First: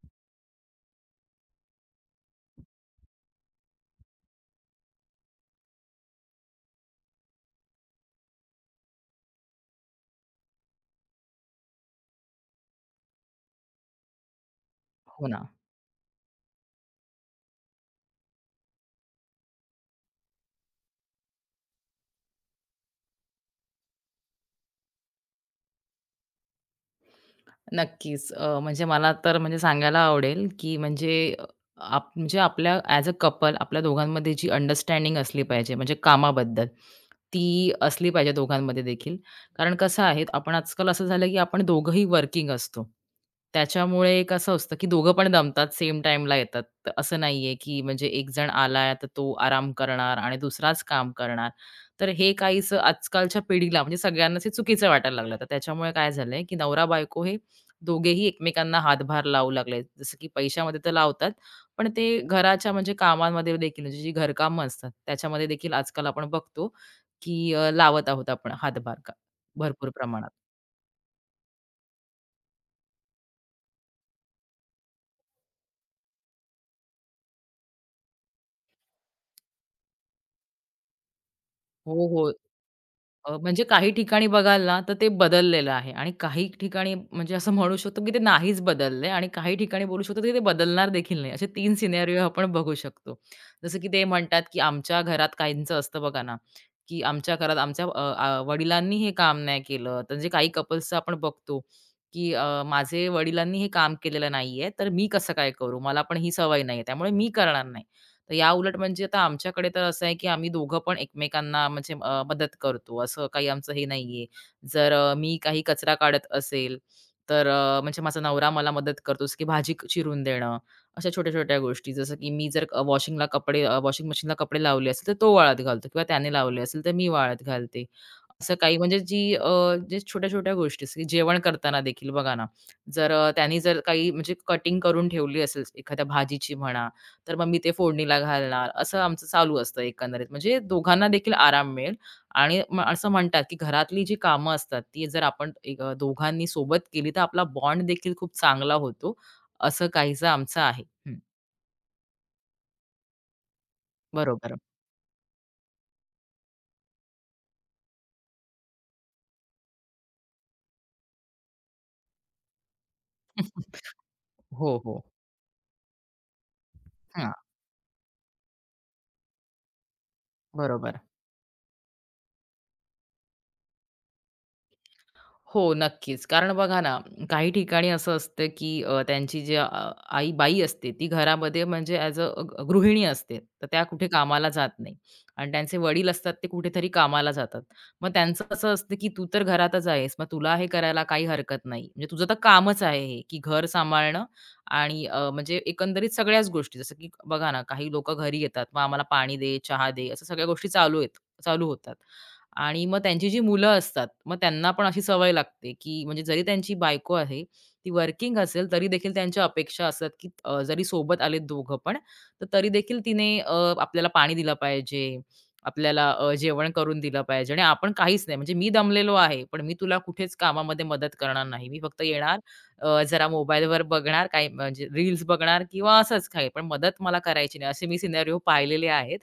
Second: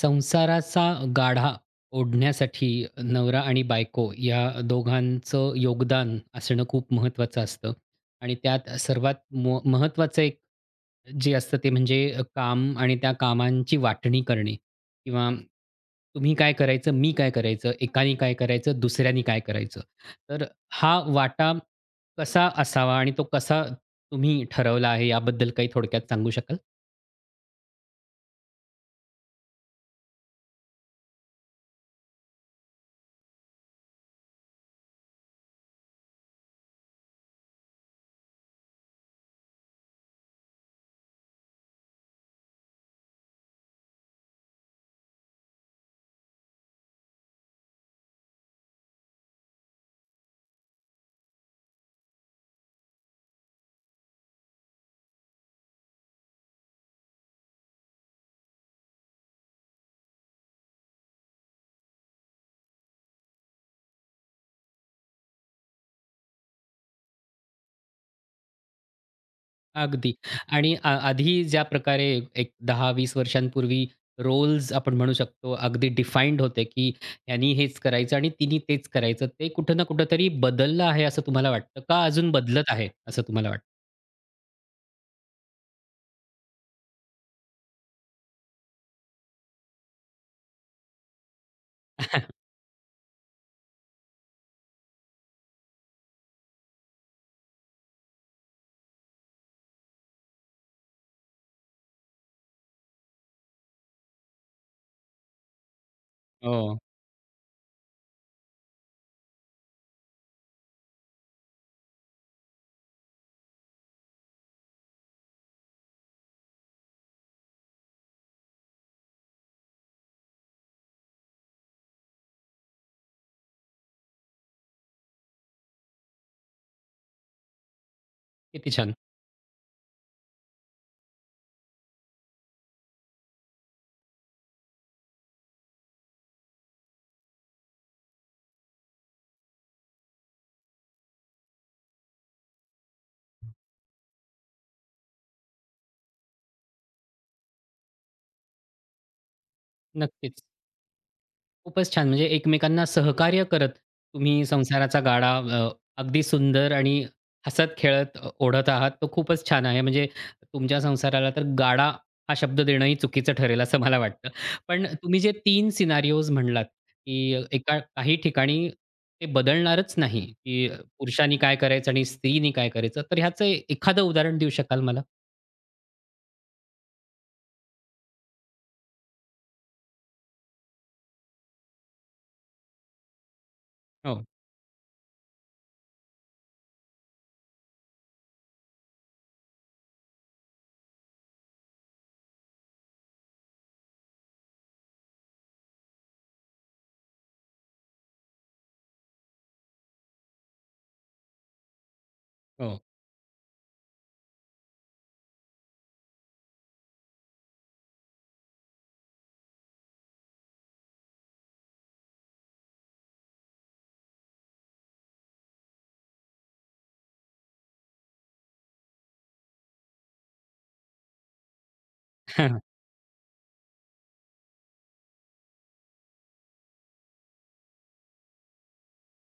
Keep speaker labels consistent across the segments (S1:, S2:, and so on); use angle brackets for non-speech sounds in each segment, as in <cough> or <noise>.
S1: संसाराचा गाढा ओढण्यासाठी नवरा आणि बायको या दोघांचं योगदान असणं खूप महत्त्वाचं असतं. आणि त्यात सर्वात महत्त्वाचं एक जे असतं ते म्हणजे काम आणि त्या कामांची वाटणी करणे
S2: हो
S1: किंवा
S2: ना.
S1: तुम्ही काय करायचं, मी काय करायचं, एकानी काय करायचं, दुसऱ्यानी काय करायचं. तर हा वाटा कसा असावा आणि तो कसा तुम्ही ठरवला आहे याबद्दल काही थोडक्यात सांगू शकाल?
S2: नक्कीच. म्हणजे मला तर म्हणजे सांगायला आवडेल, की म्हणजे आप म्हणजे आपल्या ॲज अ कपल आपल्या दोघांमध्ये जी अंडरस्टँडिंग असली पाहिजे, म्हणजे कामाबद्दल, ती असली पाहिजे दोघांमध्ये देखील. कारण कसं आहे, आपण आजकाल असं झालं, की आपण दोघंही वर्किंग असतो. त्याच्यामुळे कसं असतं, की दोघं पण दमतात, सेम टाईमला येतात. तर असं नाहीये, की म्हणजे एक जण आलाय, तर तो आराम करणार आणि दुसराच काम करणार. तर हे काहीसं आजकालच्या पिढीला म्हणजे सगळ्यांनाच हे चुकीचं वाटायला लागलं. तर त्याच्यामुळे काय झालंय, की नवरा-बायको हे दोघेही एकमेकांना हातभार लावू लागले. जसं की पैशामध्ये तर लावतात, पण ते घराच्या म्हणजे कामांमध्ये देखील म्हणजे जी घरकामं असतात, त्याच्यामध्ये देखील आजकाल आपण बघतो, की लावत आहोत आपण हातभार का भरपूर
S1: अगदी.
S2: प्रमाणात.
S1: आणि आधी ज्या प्रकारे एक 10-20 वर्षांपूर्वी रोल्स आपण म्हणू शकतो, अगदी डिफाईन्ड होते, की ह्यानी हेच करायचं आणि तिनी तेच करायचं. ते कुठं ना कुठेतरी बदललं आहे असं तुम्हाला वाटतं का
S2: हो, हो.
S1: अजून बदलत आहे असं तुम्हाला
S2: म्हणजे
S1: वाटतं?
S2: काही ठिकाणी बघाल ना, तर ते बदललेलं आहे आणि काही ठिकाणी म्हणजे असं म्हणू शकतो, की ते नाहीच बदललंय आणि काही ठिकाणी बोलू शकतो, की ते बदलणार देखील नाही. असे 3 सिनेरिओ
S1: <laughs>
S2: आपण बघू शकतो. जसं की ते म्हणतात, की आमच्या घरात काहींचं असतं बघा ना, की आमच्या घरात आमच्या वडिलांनी हे काम नाही केलं. तर जे काही कपल्सचं आपण बघतो, की माझे वडिलांनी हे काम केलेलं नाहीये, तर मी कसं काय करू? मला पण ही सवय
S1: हो,
S2: नाहीये, त्यामुळे मी करणार नाही. तर या उलट म्हणजे आता आमच्याकडे तर असं आहे, की आम्ही दोघं पण एकमेकांना म्हणजे मदत करतो. असं काही आमचं हे नाहीये. जर मी काही कचरा काढत असेल, तर म्हणजे माझा नवरा मला मदत करतो, जसं की भाजी चिरून देणं, अशा छोट्या-छोट्या गोष्टी. जसं की मी जर वॉशिंग मशीनला कपडे लावले असतील, तर तो वाळत घालतो किंवा त्याने लावले असेल, तर मी वाळत घालते. असं
S1: किती
S2: काही
S1: छान.
S2: म्हणजे जे छोट्या-छोट्या गोष्टी असतील. जेवण करताना देखील बघा ना, जर त्यानी जर काही म्हणजे कटिंग करून ठेवली असेल एखाद्या भाजीची म्हणा तर मग मी ते फोडणीला घालणार, असं आमचं चालू असतं एकंदरीत. म्हणजे दोघांना देखील आराम मिळेल आणि असं म्हणतात, की घरातली जी कामं असतात, ती जर आपण दोघांनी सोबत केली, तर आपला बॉन्ड देखील खूप चांगला होतो, असं काहीसं
S1: नक्कीच.
S2: आमचं आहे. हं,
S1: खूपच छान. म्हणजे एकमेकांना सहकार्य करत तुम्ही
S2: बरोबर.
S1: संसाराचा गाडा अगदी सुंदर आणि हसत-खेळत ओढत आहात. तो खूपच छान आहे. म्हणजे तुमच्या संसाराला तर गाडा हा शब्द देणंही चुकीचं ठरेल असं
S2: <laughs>
S1: मला वाटतं.
S2: हो,
S1: पण
S2: हो.
S1: तुम्ही जे तीन सिनारिओज म्हणलात, की
S2: हां,
S1: एका काही ठिकाणी ते बदलणारच नाही, की
S2: बरोबर.
S1: पुरुषांनी काय करायचं आणि स्त्रीनी काय करायचं. तर ह्याचं एखादं उदाहरण देऊ शकाल मला?
S2: हो, नक्कीच. कारण बघा ना, काही ठिकाणी असं असतं, की आई बाई असते, ती घरामध्ये म्हणजे ॲज अ गृहिणी असते. तर त्या कुठे
S1: हो,
S2: कामाला जात नाही आणि त्यांचे वडील असतात, ते कुठेतरी कामाला जातात. मग त्यांचं असं असतं, की तू तर घरातच आहेस, मग तुला हे करायला काही हरकत नाही. म्हणजे तुझं तर कामच आहे हे, की घर सांभाळणं आणि म्हणजे एकंदरीत सगळ्याच गोष्टी. जसं की बघा ना, काही लोकं घरी येतात, मग आम्हाला पाणी दे, चहा दे, असं सगळ्या गोष्टी चालू होतात.
S1: हो.
S2: आणि मग त्यांची जी मुलं असतात, मग त्यांना पण अशी सवय लागते, की म्हणजे जरी त्यांची बायको आहे, ती वर्किंग असेल तरी देखील त्यांच्या अपेक्षा असतात, की जरी सोबत आलेत दोघं पण, तर तरी देखील तिने आपल्याला पाणी दिलं पाहिजे, आपल्याला जेवण करून दिलं पाहिजे आणि आपण काहीच नाही. म्हणजे मी दमलेलो आहे, पण मी तुला कुठेच कामामध्ये मदत करणार नाही. मी फक्त येणार,
S1: <laughs>
S2: जरा मोबाईलवर बघणार, काही म्हणजे रील्स बघणार किंवा असंच काही, पण मदत मला करायची नाही. असे मी सिनेरिओ पाहिलेले आहेत.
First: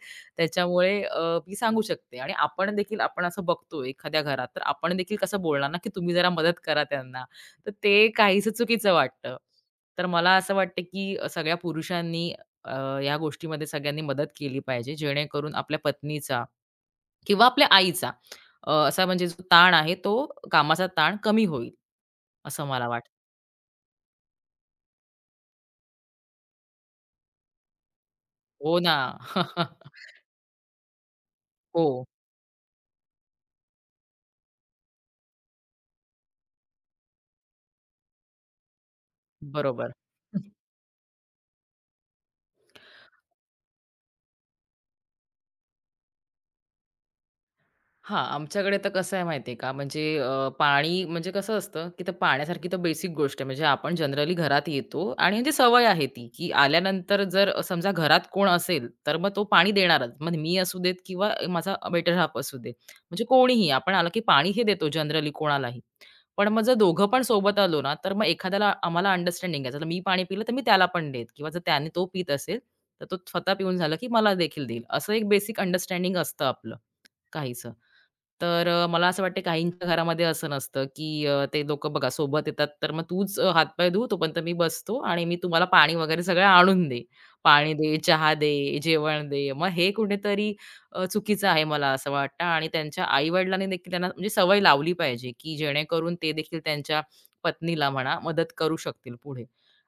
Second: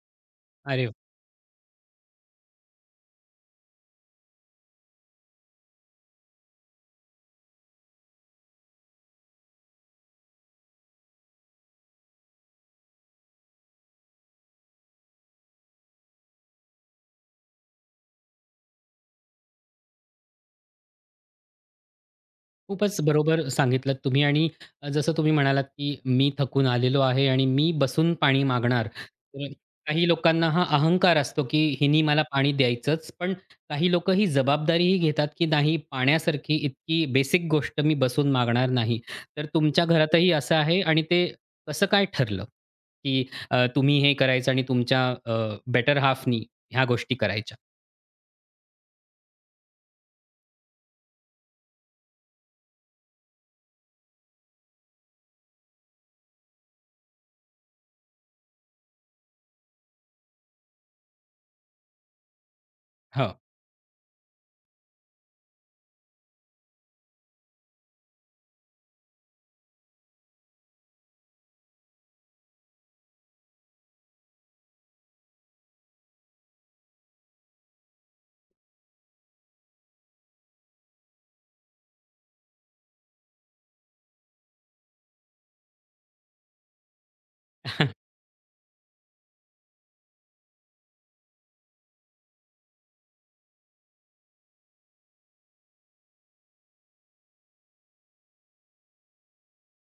S1: अरे
S2: त्याच्यामुळे मी सांगू शकते आणि आपण देखील असं बघतो एखाद्या घरात, तर आपण देखील कसं बोलणार ना, की तुम्ही जरा मदत करा त्यांना. तर ते काहीसं चुकीचं वाटतं. तर मला असं वाटतं, की सगळ्या पुरुषांनी अ, या गोष्टीमध्ये सगळ्यांनी मदत केली पाहिजे, जेणेकरून आपल्या पत्नीचा किंवा आपल्या आईचा असा म्हणजे जो ताण आहे, तो कामाचा ताण कमी होईल, असं मला
S1: खूपच
S2: वाटतं.
S1: बरोबर सांगितलंत तुम्ही आणि जसं तुम्ही म्हणालात, की "मी थकून आलेलो आहे आणि मी बसून पाणी
S2: हो
S1: मागणार."
S2: ना.
S1: तर काही
S2: <laughs>
S1: लोकांना हा अहंकार असतो, की "हिनी
S2: हो,
S1: मला पाणी द्यायचंच." पण काही लोकं ही जबाबदारीही घेतात, की "नाही, पाण्यासारखी इतकी बेसिक गोष्ट मी बसून मागणार नाही." तर तुमच्या
S2: बरोबर.
S1: घरातही असं आहे आणि ते कसं काय ठरलं, की तुम्ही हे करायचं आणि तुमच्या बेटर हाल्फनी ह्या गोष्टी करायच्या?
S2: हां, आमच्याकडे तर कसं आहे माहिती आहे का, म्हणजे पाणी म्हणजे कसं असतं, की तर पाण्यासारखी तर बेसिक गोष्ट आहे. म्हणजे आपण जनरली घरात येतो आणि म्हणजे सवय आहे ती, की आल्यानंतर जर समजा घरात कोण असेल, तर मग तो पाणी देणारच. मग मी असू देत किंवा माझा बेटर हाल्फ असू दे. म्हणजे
S1: हो,
S2: कोणीही आपण आलं की पाणी हे देतो जनरली कोणालाही. पण मग जर दोघं पण सोबत आलो ना, तर मग एखाद्याला आम्हाला अंडरस्टँडिंग आहे. जर मी पाणी पिलं, तर मी त्याला पण देईन किंवा जर त्याने तो पीत असेल, तर तो स्वतः पिऊन झाला की मला देखील देईल. असं एक बेसिक अंडरस्टँडिंग असतं आपलं. काहीचं. तर मला असं वाटतं काहींच्या घरामध्ये असं नसतं, की ते लोकं बघा सोबत येतात, तर मग तूच हातपाय धुव, तोपर्यंत मी बसतो आणि मी तुम्हाला पाणी वगैरे सगळं आणून दे. पाणी दे, चहा दे, जेवण दे. मग हे कुठेतरी चुकीचं आहे मला असं वाटतं आणि त्यांच्या आई-वडिलांनी देखील त्यांना म्हणजे सवय लावली पाहिजे, की जेणेकरून ते देखील त्यांच्या पत्नीला म्हणा मदत करू शकतील पुढे.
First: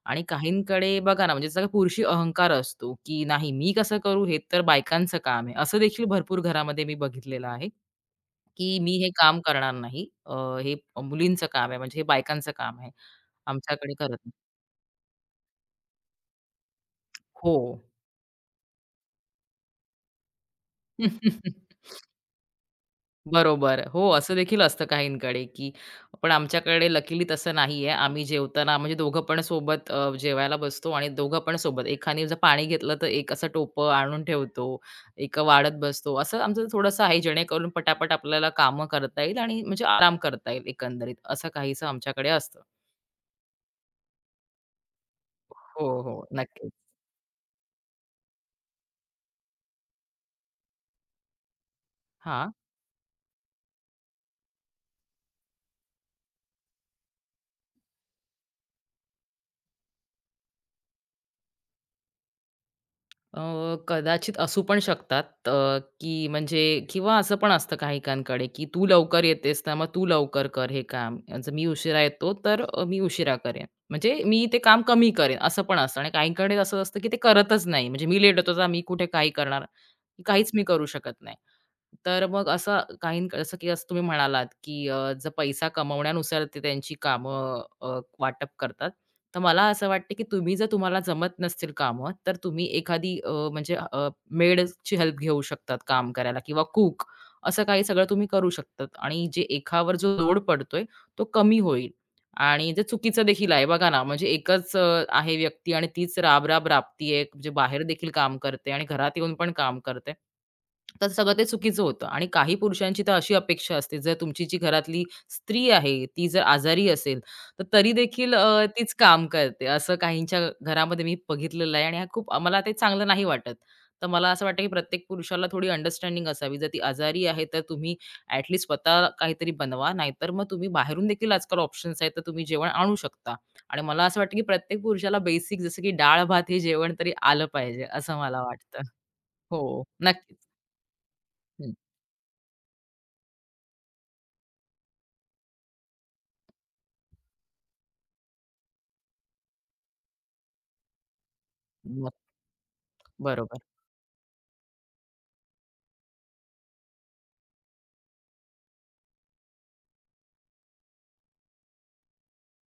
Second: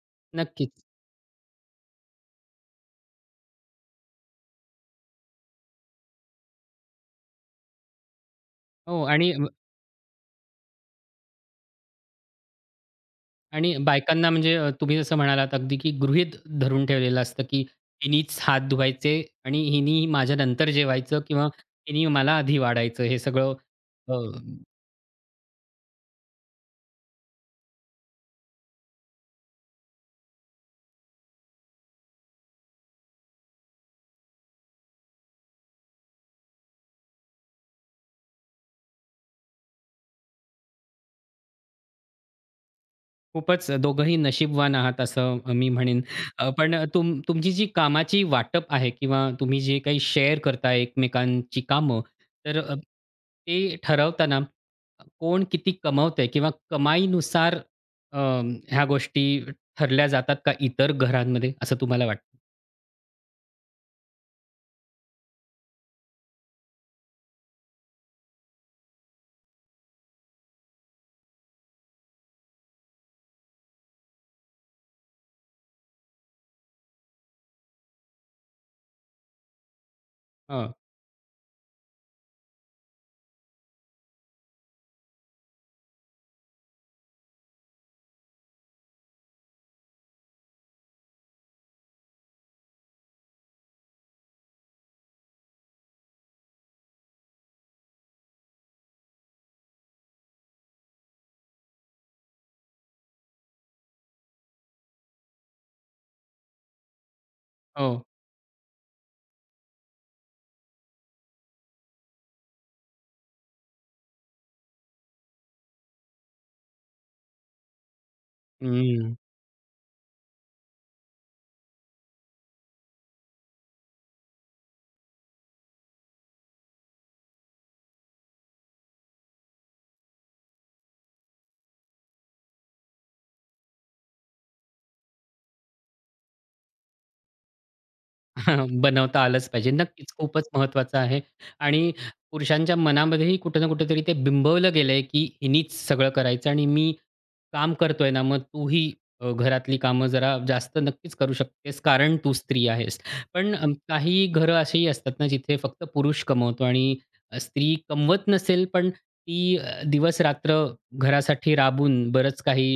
S2: आणि
S1: नक्कीच.
S2: काहींकडे बघा ना, म्हणजे जसा पुरुषी अहंकार असतो, की नाही मी कसं करू हे तर बायकांचं काम आहे. असं देखील भरपूर घरामध्ये मी बघितलेलं आहे, की मी
S1: हो
S2: हे
S1: आणि
S2: काम करणार नाही. हे मुलींचं काम आहे, म्हणजे हे बायकांचं काम आहे.
S1: आणि
S2: आमच्याकडे करत
S1: बायकांना
S2: नाही.
S1: म्हणजे तुम्ही जसं म्हणालात अगदी की गृहीत धरून ठेवलेलं असतं,
S2: हो.
S1: की हिनीच हात धुवायचे आणि हिनी माझ्यानंतर जेवायचं किंवा
S2: <laughs>
S1: हिनी मला आधी वाढायचं हे सगळं
S2: बरोबर. हो, असं देखील असतं काहींकडे, की पण आमच्याकडे लकीली तसं नाहीये. आम्ही जेवताना म्हणजे दोघं पण सोबत जेवायला बसतो आणि दोघं पण सोबत. एकाने जर पाणी घेतलं, तर एक असं टोपं आणून ठेवतो, एक वाढत बसतो. असं आमचं थोडंसं आहे, जेणेकरून पटापट आपल्याला कामं करता येईल आणि म्हणजे आराम करता येईल एकंदरीत. असं काहीसं आमच्याकडे असतं.
S1: खूपच दोघंही नशीबवान आहात असं मी
S2: हो,
S1: म्हणेन.
S2: हो. नक्कीच.
S1: पण तुमची जी कामाची वाटप आहे किंवा तुम्ही जे काही शेअर करता एकमेकांची कामं,
S2: हां.
S1: तर ते ठरवताना कोण किती कमवतंय किंवा कमाईनुसार अ, ह्या गोष्टी ठरल्या जातात का इतर घरांमध्ये असं तुम्हाला वाटतं?
S2: अ, कदाचित असू पण शकतात, की म्हणजे किंवा असं पण असतं काही काहींकडे की तू लवकर येतेस ना मग तू लवकर कर हे काम जर मी उशिरा येतो तर मी उशिरा करेन म्हणजे मी ते काम कमी करेन असं पण असतं आणि काहींकडे असं असतं की ते करतच नाही म्हणजे मी लेट होतो तर मी कुठे काही करणार काहीच मी
S1: हं,
S2: करू शकत नाही तर मग असं काही जसं की असं तुम्ही म्हणालात की जर पैसा कमवण्यानुसार ते त्यांची कामं वाटप करतात तर मला असं वाटतं, की तुम्ही जर तुम्हाला जमत नसतील कामं, तर तुम्ही एखादी मेडची हेल्प घेऊ शकतात काम करायला किंवा कूक असं काही सगळं तुम्ही करू शकतात आणि जे एकावर जो लोड पडतोय तो कमी होईल आणि जे चुकीचं देखील आहे बघा ना, म्हणजे एकच आहे व्यक्ती आणि तीच राब-राब राबतीये, म्हणजे बाहेर
S1: हो.
S2: देखील काम करते आणि घरात येऊन पण काम करते. तर सगळं ते चुकीचं होतं आणि काही पुरुषांची तर अशी अपेक्षा असते, जर तुमची जी घरातली स्त्री आहे, ती जर आजारी असेल, तर तरी देखील तीच काम करते. असं काहींच्या घरामध्ये मी बघितलेलं आहे आणि हा खूप मला ते चांगलं नाही वाटत. तर मला असं वाटतं, की प्रत्येक पुरुषाला थोडी अंडरस्टँडिंग असावी. जर ती आजारी आहे, तर तुम्ही स्वतः काहीतरी बनवा. नाहीतर मग तुम्ही बाहेरून देखील आजकाल ऑप्शन्स आहेत, तर तुम्ही जेवण आणू शकता. आणि मला असं वाटतं, की प्रत्येक पुरुषाला बेसिक जसं की डाळ-भात हे जेवण तरी आलं पाहिजे, असं मला
S1: <laughs>
S2: वाटतं.
S1: बनवता आलंच पाहिजे.
S2: हो,
S1: नक्कीच
S2: नक्कीच.
S1: खूपच महत्वाचं आहे. आणि पुरुषांच्या मनामध्येही कुठे ना कुठेतरी ते बिंबवलं गेलंय, की हिनीच सगळं करायचं आणि मी काम करतोय ना, मग तूही घरातली कामं जरा जास्त नक्कीच करू शकतेस,
S2: हं.
S1: कारण तू स्त्री आहेस. पण
S2: बरोबर.
S1: काही घरं अशीही असतात ना, जिथे फक्त पुरुष कमवतो आणि स्त्री कमवत नसेल, पण ती दिवस-रात्र घरासाठी राबून बरंच काही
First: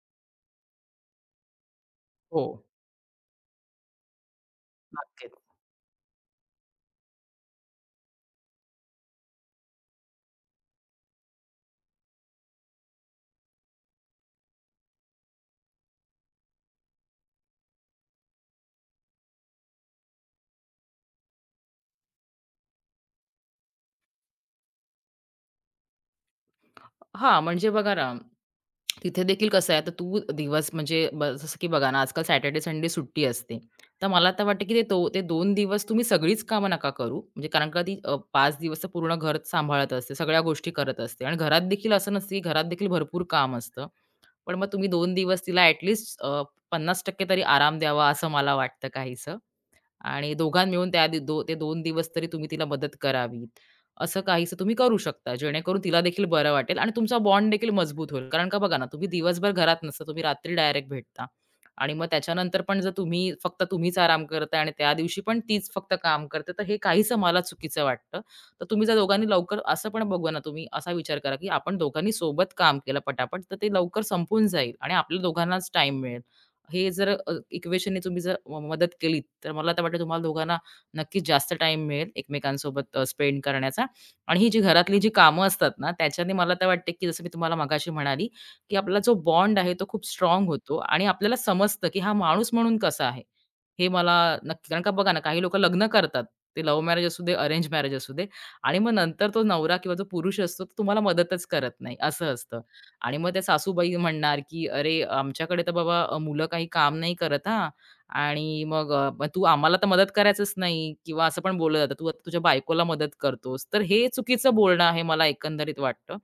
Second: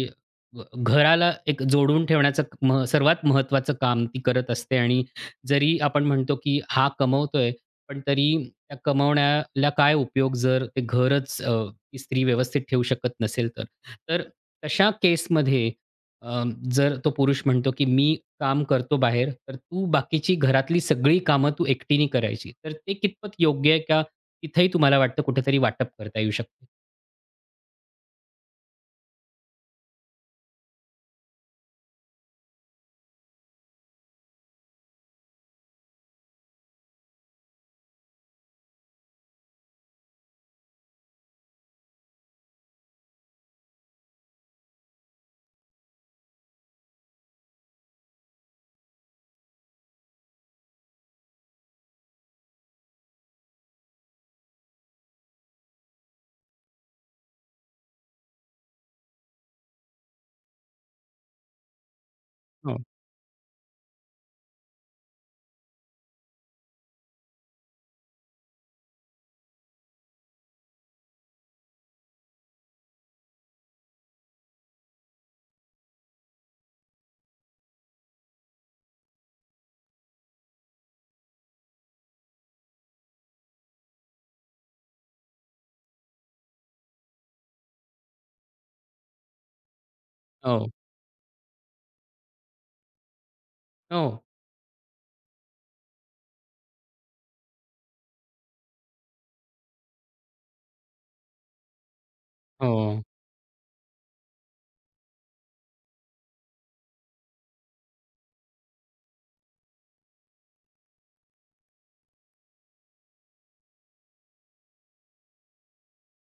S1: घराला एक जोडून
S2: हो,
S1: ठेवण्याचं सर्वात महत्वाचं काम ती करत असते. आणि
S2: नक्कीच.
S1: जरी आपण म्हणतो की हा कमवतोय, पण तरी त्या कमवण्याला काय उपयोग जर ते घरच ती स्त्री व्यवस्थित ठेवू शकत नसेल तर. तर तशा केसमध्ये अ, जर तो पुरुष म्हणतो की "मी काम करतो बाहेर, तर तू बाकीची घरातली सगळी कामं तू एकटीने करायची." तर ते कितपत योग्य आहे का? तिथेही तुम्हाला वाटतं कुठेतरी वाटप करता येऊ शकते.
S2: हां, म्हणजे बघा ना, तिथे देखील कसं आहे, आता तू दिवस म्हणजे ब जसं की बघा ना, आजकाल सॅटर्डे, संडे सुट्टी असते. तर मला तर वाटतं, की ते 2 दिवस तुम्ही सगळीच कामं नका करू. म्हणजे कारण का ती 5 दिवस तर पूर्ण घर सांभाळत असते, सगळ्या गोष्टी करत असते आणि घरात देखील असं नसतं, की घरात देखील भरपूर काम असतं. पण मग तुम्ही 2 दिवस तिला ॲट लीस्ट तरी आराम द्यावा, असं मला वाटतं काहीसं. आणि दोघां मिळून त्या दि दो ते दोन दिवस तरी तुम्ही तिला मदत करावी. असं काहीसं तुम्ही करू शकता, जेणेकरून तिला देखील बरं वाटेल आणि तुमचा बॉन्ड देखील मजबूत होईल. कारण का बघा ना, तुम्ही दिवसभर घरात नसता, तुम्ही रात्री डायरेक्ट भेटता आणि मग त्याच्यानंतर
S1: हो.
S2: पण जर तुम्ही फक्त तुम्हीच आराम करताय आणि त्या दिवशी पण तीच फक्त काम करते, तर हे काहीसं मला चुकीचं वाटतं. तर तुम्ही जर दोघांनी लवकर असं पण बघू ना, तुम्ही असा विचार करा, की आपण दोघांनी सोबत काम केलं पटापट, तर ते लवकर संपून जाईल आणि आपल्या दोघांनाच टाईम मिळेल. हे जर इक्वेशननी तुम्ही जर मदत केलीत, तर मला तर वाटतं तुम्हाला दोघांना नक्कीच जास्त टाईम मिळेल एकमेकांसोबत स्पेंड करण्याचा. आणि ही जी घरातली जी कामं असतात ना, त्याच्याने मला तर वाटतं, की जसं मी तुम्हाला मागाशी म्हणाली, की आपला जो बॉन्ड आहे तो खूप स्ट्रॉंग
S1: हो.
S2: होतो आणि आपल्याला समजतं, की हा माणूस म्हणून कसा आहे. हे मला
S1: हो.
S2: नक्की कारण का बघा ना, काही लोकं लग्न करतात. ते लव्ह मॅरेज असू दे, अरेंज मॅरेज असू दे आणि मग नंतर तो नवरा किंवा जो पुरुष असतो, तो तुम्हाला मदतच करत नाही, असं असतं.
S1: हो.
S2: आणि मग त्या सासूबाई म्हणणार, की "अरे, आमच्याकडे तर बाबा मुलं काही काम नाही करत हां. आणि मग मग तू आम्हाला तर मदत करायचंच नाही" किंवा असं पण बोललं जातं, "तू आता तुझ्या बायकोला मदत करतोस." तर हे चुकीचं बोलणं आहे मला एकंदरीत वाटतं.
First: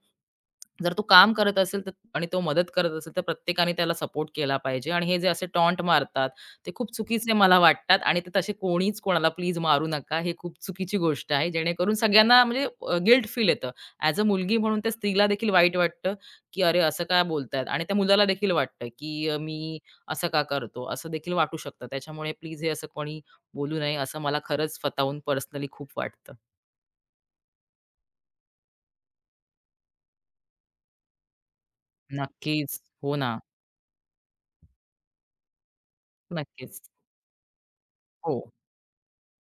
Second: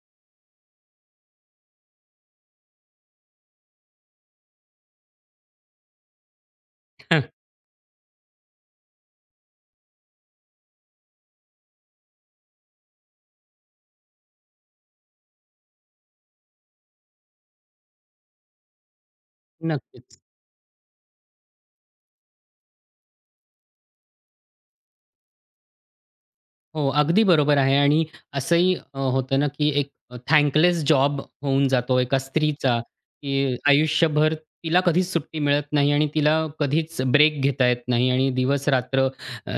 S2: जर तो काम करत असेल तर आणि तो मदत करत असेल, तर प्रत्येकाने त्याला सपोर्ट केला पाहिजे आणि हे जे असे टॉन्ट मारतात, ते खूप चुकीचे
S1: <laughs>
S2: मला वाटतात आणि ते तसे कोणीच कोणाला प्लीज मारू नका. हे खूप चुकीची गोष्ट आहे. जेणेकरून सगळ्यांना म्हणजे गिल्ट फील येतं. ॲज अ मुलगी म्हणून त्या स्त्रीला देखील वाईट वाटतं, की "अरे, असं का बोलतायत?" आणि त्या मुलाला देखील वाटतं, की "मी
S1: नक्कीच.
S2: असं का करतो?" असं देखील वाटू शकतं. त्याच्यामुळे प्लीज हे असं कोणी बोलू नये, असं मला खरंच स्वतःहून पर्सनली खूप वाटतं.
S1: हो, अगदी बरोबर आहे. आणि असंही होतं ना, की एक थँकलेस जॉब होऊन जातो एका
S2: नक्कीच.
S1: स्त्रीचा,
S2: हो ना.
S1: की आयुष्यभर तिला कधीच सुट्टी मिळत नाही आणि तिला
S2: नक्कीच.
S1: कधीच ब्रेक घेता येत नाही आणि
S2: हो.
S1: दिवस-रात्र अ,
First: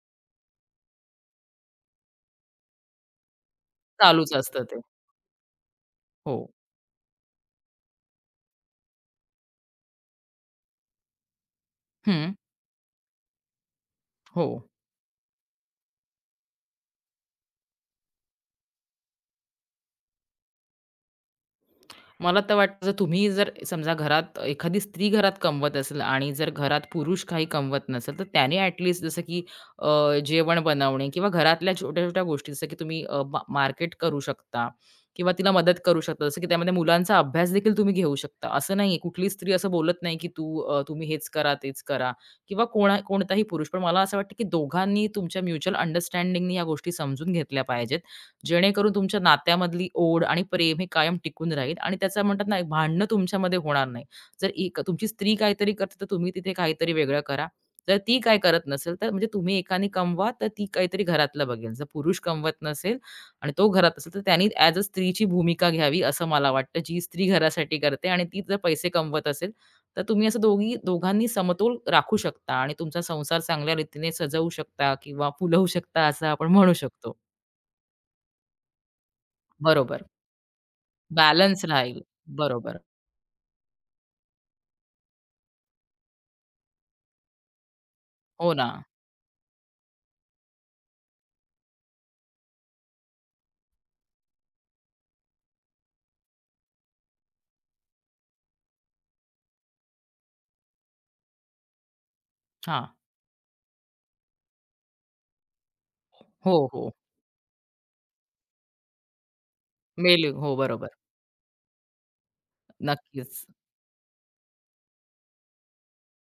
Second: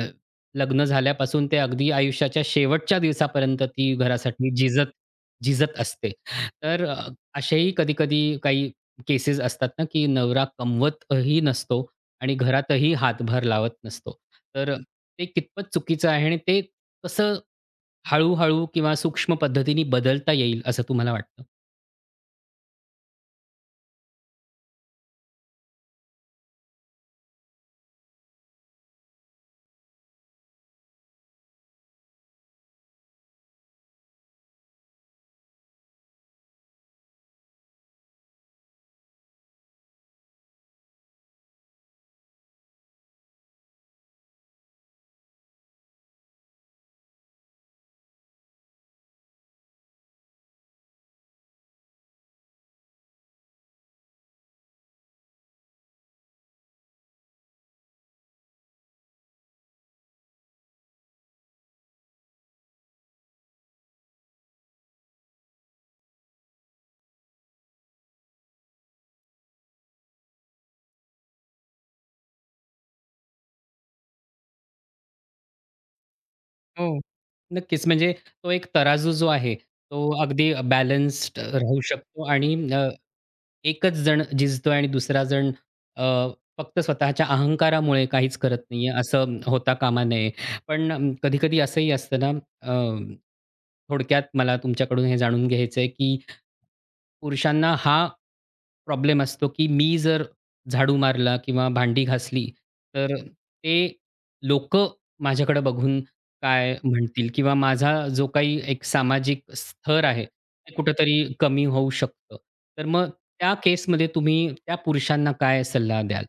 S1: लग्न झाल्यापासून ते अगदी आयुष्याच्या शेवटच्या दिवसापर्यंत ती
S2: चालूच
S1: घरासाठी
S2: असतं ते.
S1: झिजत झिजत असते.
S2: हो.
S1: तर असेही कधी-कधी काही केसेस असतात ना, की नवरा कमवतही नसतो
S2: हं.
S1: आणि घरातही हातभार लावत नसतो.
S2: हो.
S1: तर ते कितपत चुकीचं आहे आणि ते कसं हळू-हळू किंवा सूक्ष्म पद्धतीने बदलता येईल असं तुम्हाला वाटतं?
S2: मला तर वाटतं जर तुम्ही जर समजा घरात एखादी स्त्री घरात कमवत असेल आणि जर घरात पुरुष काही कमवत नसेल, तर त्याने ॲटलीस्ट जसं की अ, जेवण बनवणे किंवा घरातल्या छोट्या-छोट्या गोष्टी जसं की तुम्ही मार्केट करू शकता किंवा तिला मदत करू शकता. जसं की त्यामध्ये मुलांचा अभ्यास देखील तुम्ही घेऊ शकता. असं नाहीये कुठलीच स्त्री असं बोलत नाही, की तू तुम्ही हेच करा, तेच करा किंवा कोणा कोणताही पुरुष. पण मला असं वाटतं, की दोघांनी तुमच्या म्युच्युअल अंडरस्टँडिंगनी या गोष्टी समजून घेतल्या पाहिजेत जेणेकरून तुमच्या नात्यामधली ओढ आणि प्रेम हे कायम टिकून राहील आणि त्याचं म्हणतात ना, एक भांडणं तुमच्यामध्ये होणार नाही. जर एक तुमची स्त्री काहीतरी करते, तर तुम्ही तिथे काहीतरी वेगळं करा. जर ती काय करत नसेल, तर म्हणजे तुम्ही एकाने कमवा, तर ती काहीतरी घरातलं बघेल. जर पुरुष कमवत नसेल आणि तो घरात असेल, तर त्यांनी ॲज अ स्त्रीची भूमिका घ्यावी, असं मला वाटतं. जी स्त्री घरासाठी करते आणि ती जर पैसे कमवत असेल, तर तुम्ही असं दोघी दोघांनी समतोल राखू शकता आणि तुमचा संसार चांगल्या रीतीने सजवू शकता किंवा फुलवू शकता, असं आपण म्हणू
S1: हो.
S2: शकतो.
S1: नक्कीच. म्हणजे तो एक तराजू जो आहे, तो
S2: बरोबर.
S1: अगदी बॅलन्स्ड
S2: बॅलन्स
S1: राहू
S2: राहील.
S1: शकतो आणि
S2: बरोबर.
S1: एकच जण झिजतोय आणि दुसरा जण अ, फक्त स्वतःच्या अहंकारामुळे काहीच
S2: हो
S1: करत
S2: ना.
S1: नाहीये, असं होता कामा नये. पण कधी-कधी असंही असतं ना, अ थोडक्यात मला तुमच्याकडून हे जाणून घ्यायचं आहे, की पुरुषांना हा प्रॉब्लेम असतो, की मी जर झाडू मारला किंवा भांडी घासली,
S2: हां.
S1: तर ते लोकं माझ्याकडे बघून
S2: हो,
S1: काय
S2: हो.
S1: म्हणतील? किंवा माझा जो काही एक सामाजिक स्तर
S2: मेल
S1: आहे,
S2: हो,
S1: ते
S2: बरोबर.
S1: कुठेतरी कमी होऊ शकतं. तर मग
S2: नक्कीच.
S1: त्या केसमध्ये तुम्ही त्या पुरुषांना काय सल्ला द्याल?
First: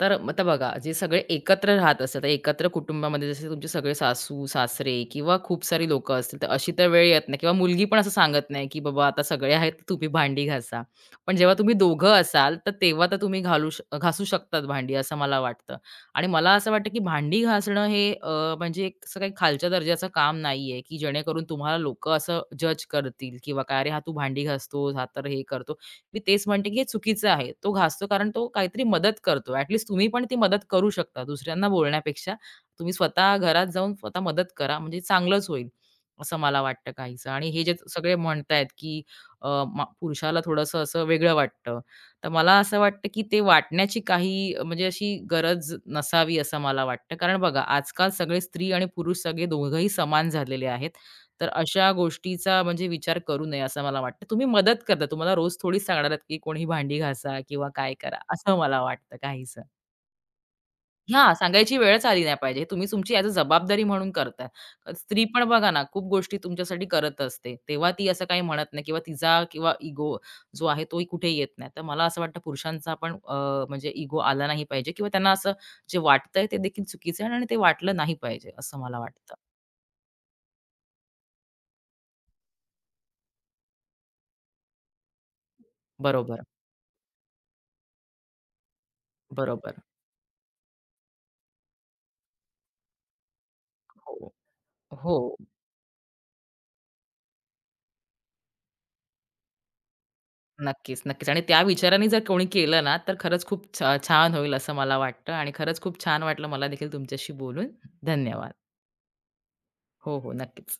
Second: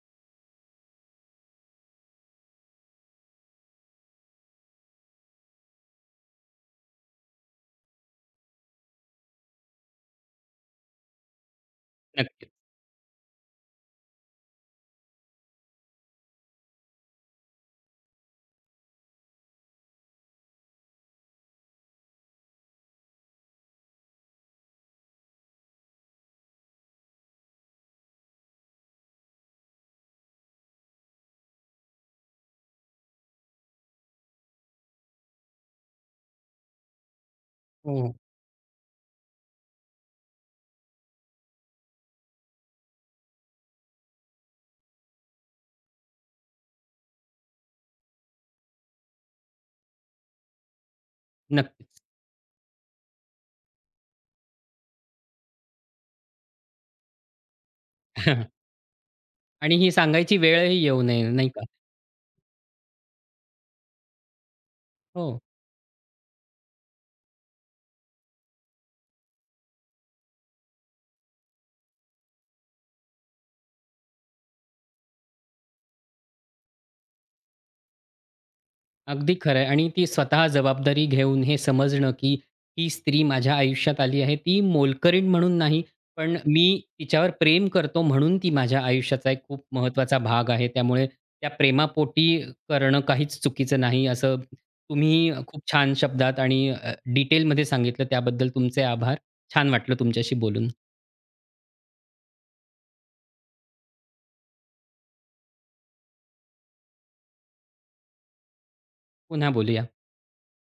S2: तर मग आता बघा, जे सगळे एकत्र राहत असतात, तर एकत्र कुटुंबामध्ये जसे तुमचे सगळे सासू-सासरे किंवा खूप सारी लोकं असतील, तर अशी तर वेळ येत नाही किंवा मुलगी पण असं सांगत नाही, की "बाबा आता सगळे आहेत, तर तुम्ही भांडी घासा." पण जेव्हा तुम्ही दोघं
S1: नक्कीच.
S2: असाल, तर तेव्हा तर तुम्ही घालू श घासू शकतात भांडी, असं मला वाटतं. आणि मला असं वाटतं, की भांडी घासणं हे म्हणजे एक असं काही खालच्या दर्जाचं काम नाही की जेणेकरून तुम्हाला लोकं असं जज करतील किंवा काय, "अरे, हा तू भांडी घासतोस, हा तर हे करतो." मी तेच म्हणते, की हे चुकीचं आहे. तो घासतो कारण तो काहीतरी मदत करतो. ॲट लीस्ट तुम्ही पण ती मदत करू शकता. दुसऱ्यांना बोलण्यापेक्षा तुम्ही स्वतः घरात जाऊन स्वतः मदत करा, म्हणजे चांगलंच होईल, असं मला वाटतं काहीसं. आणि हे जे
S1: हो,
S2: सगळे
S1: हो.
S2: म्हणतायत, की अ, पुरुषाला थोडंसं असं वेगळं वाटतं. तर मला असं वाटतं, की ते वाटण्याची काही म्हणजे अशी गरज नसावी असं मला वाटतं. कारण बघा आजकाल सगळे स्त्री आणि पुरुष सगळे दोघंही समान झालेले आहेत तर अशा
S1: नक्कीच.
S2: गोष्टीचा म्हणजे विचार करू नये असं मला वाटतं. तुम्ही मदत करता. तुम्हाला रोज थोडीच सांगणार आहेत, की कोणी भांडी घासा किंवा काय करा, असं
S1: <laughs>
S2: मला वाटतं काहीसं.
S1: आणि ही सांगायची वेळही येऊ नये,
S2: हां,
S1: नाही का?
S2: सांगायची वेळच आली नाही पाहिजे. तुम्ही तुमची ॲज अ जबाबदारी म्हणून करताय. स्त्री
S1: हो.
S2: पण बघा ना, खूप गोष्टी तुमच्यासाठी करत असते. तेव्हा ती असं काही म्हणत नाही किंवा तिचा किंवा इगो जो आहे तोही कुठे येत नाही. तर मला असं वाटतं पुरुषांचा पण म्हणजे इगो आला नाही पाहिजे किंवा त्यांना असं जे वाटतंय ते देखील चुकीचं आहे आणि ते वाटलं नाही पाहिजे असं मला वाटतं.
S1: अगदी खरं आहे. आणि ती स्वतः जबाबदारी घेऊन हे समजणं, की ही स्त्री माझ्या आयुष्यात आली आहे. ती मोलकरीण म्हणून नाही, पण
S2: बरोबर,
S1: मी तिच्यावर प्रेम करतो म्हणून ती माझ्या आयुष्याचा एक खूप
S2: बरोबर.
S1: महत्त्वाचा भाग आहे. त्यामुळे त्या प्रेमापोटी करणं काहीच चुकीचं नाही,
S2: हो,
S1: असं तुम्ही
S2: हो.
S1: खूप छान शब्दात आणि डिटेलमध्ये सांगितलं. त्याबद्दल तुमचे आभार. छान वाटलं तुमच्याशी बोलून.
S2: नक्कीच, नक्कीच. आणि त्या विचाराने जर कोणी केलं ना, तर खरंच खूप छान होईल असं मला वाटतं आणि खरंच खूप छान वाटलं मला देखील तुमच्याशी बोलून. धन्यवाद.
S1: पुन्हा बोलूया.
S2: हो, हो. नक्कीच.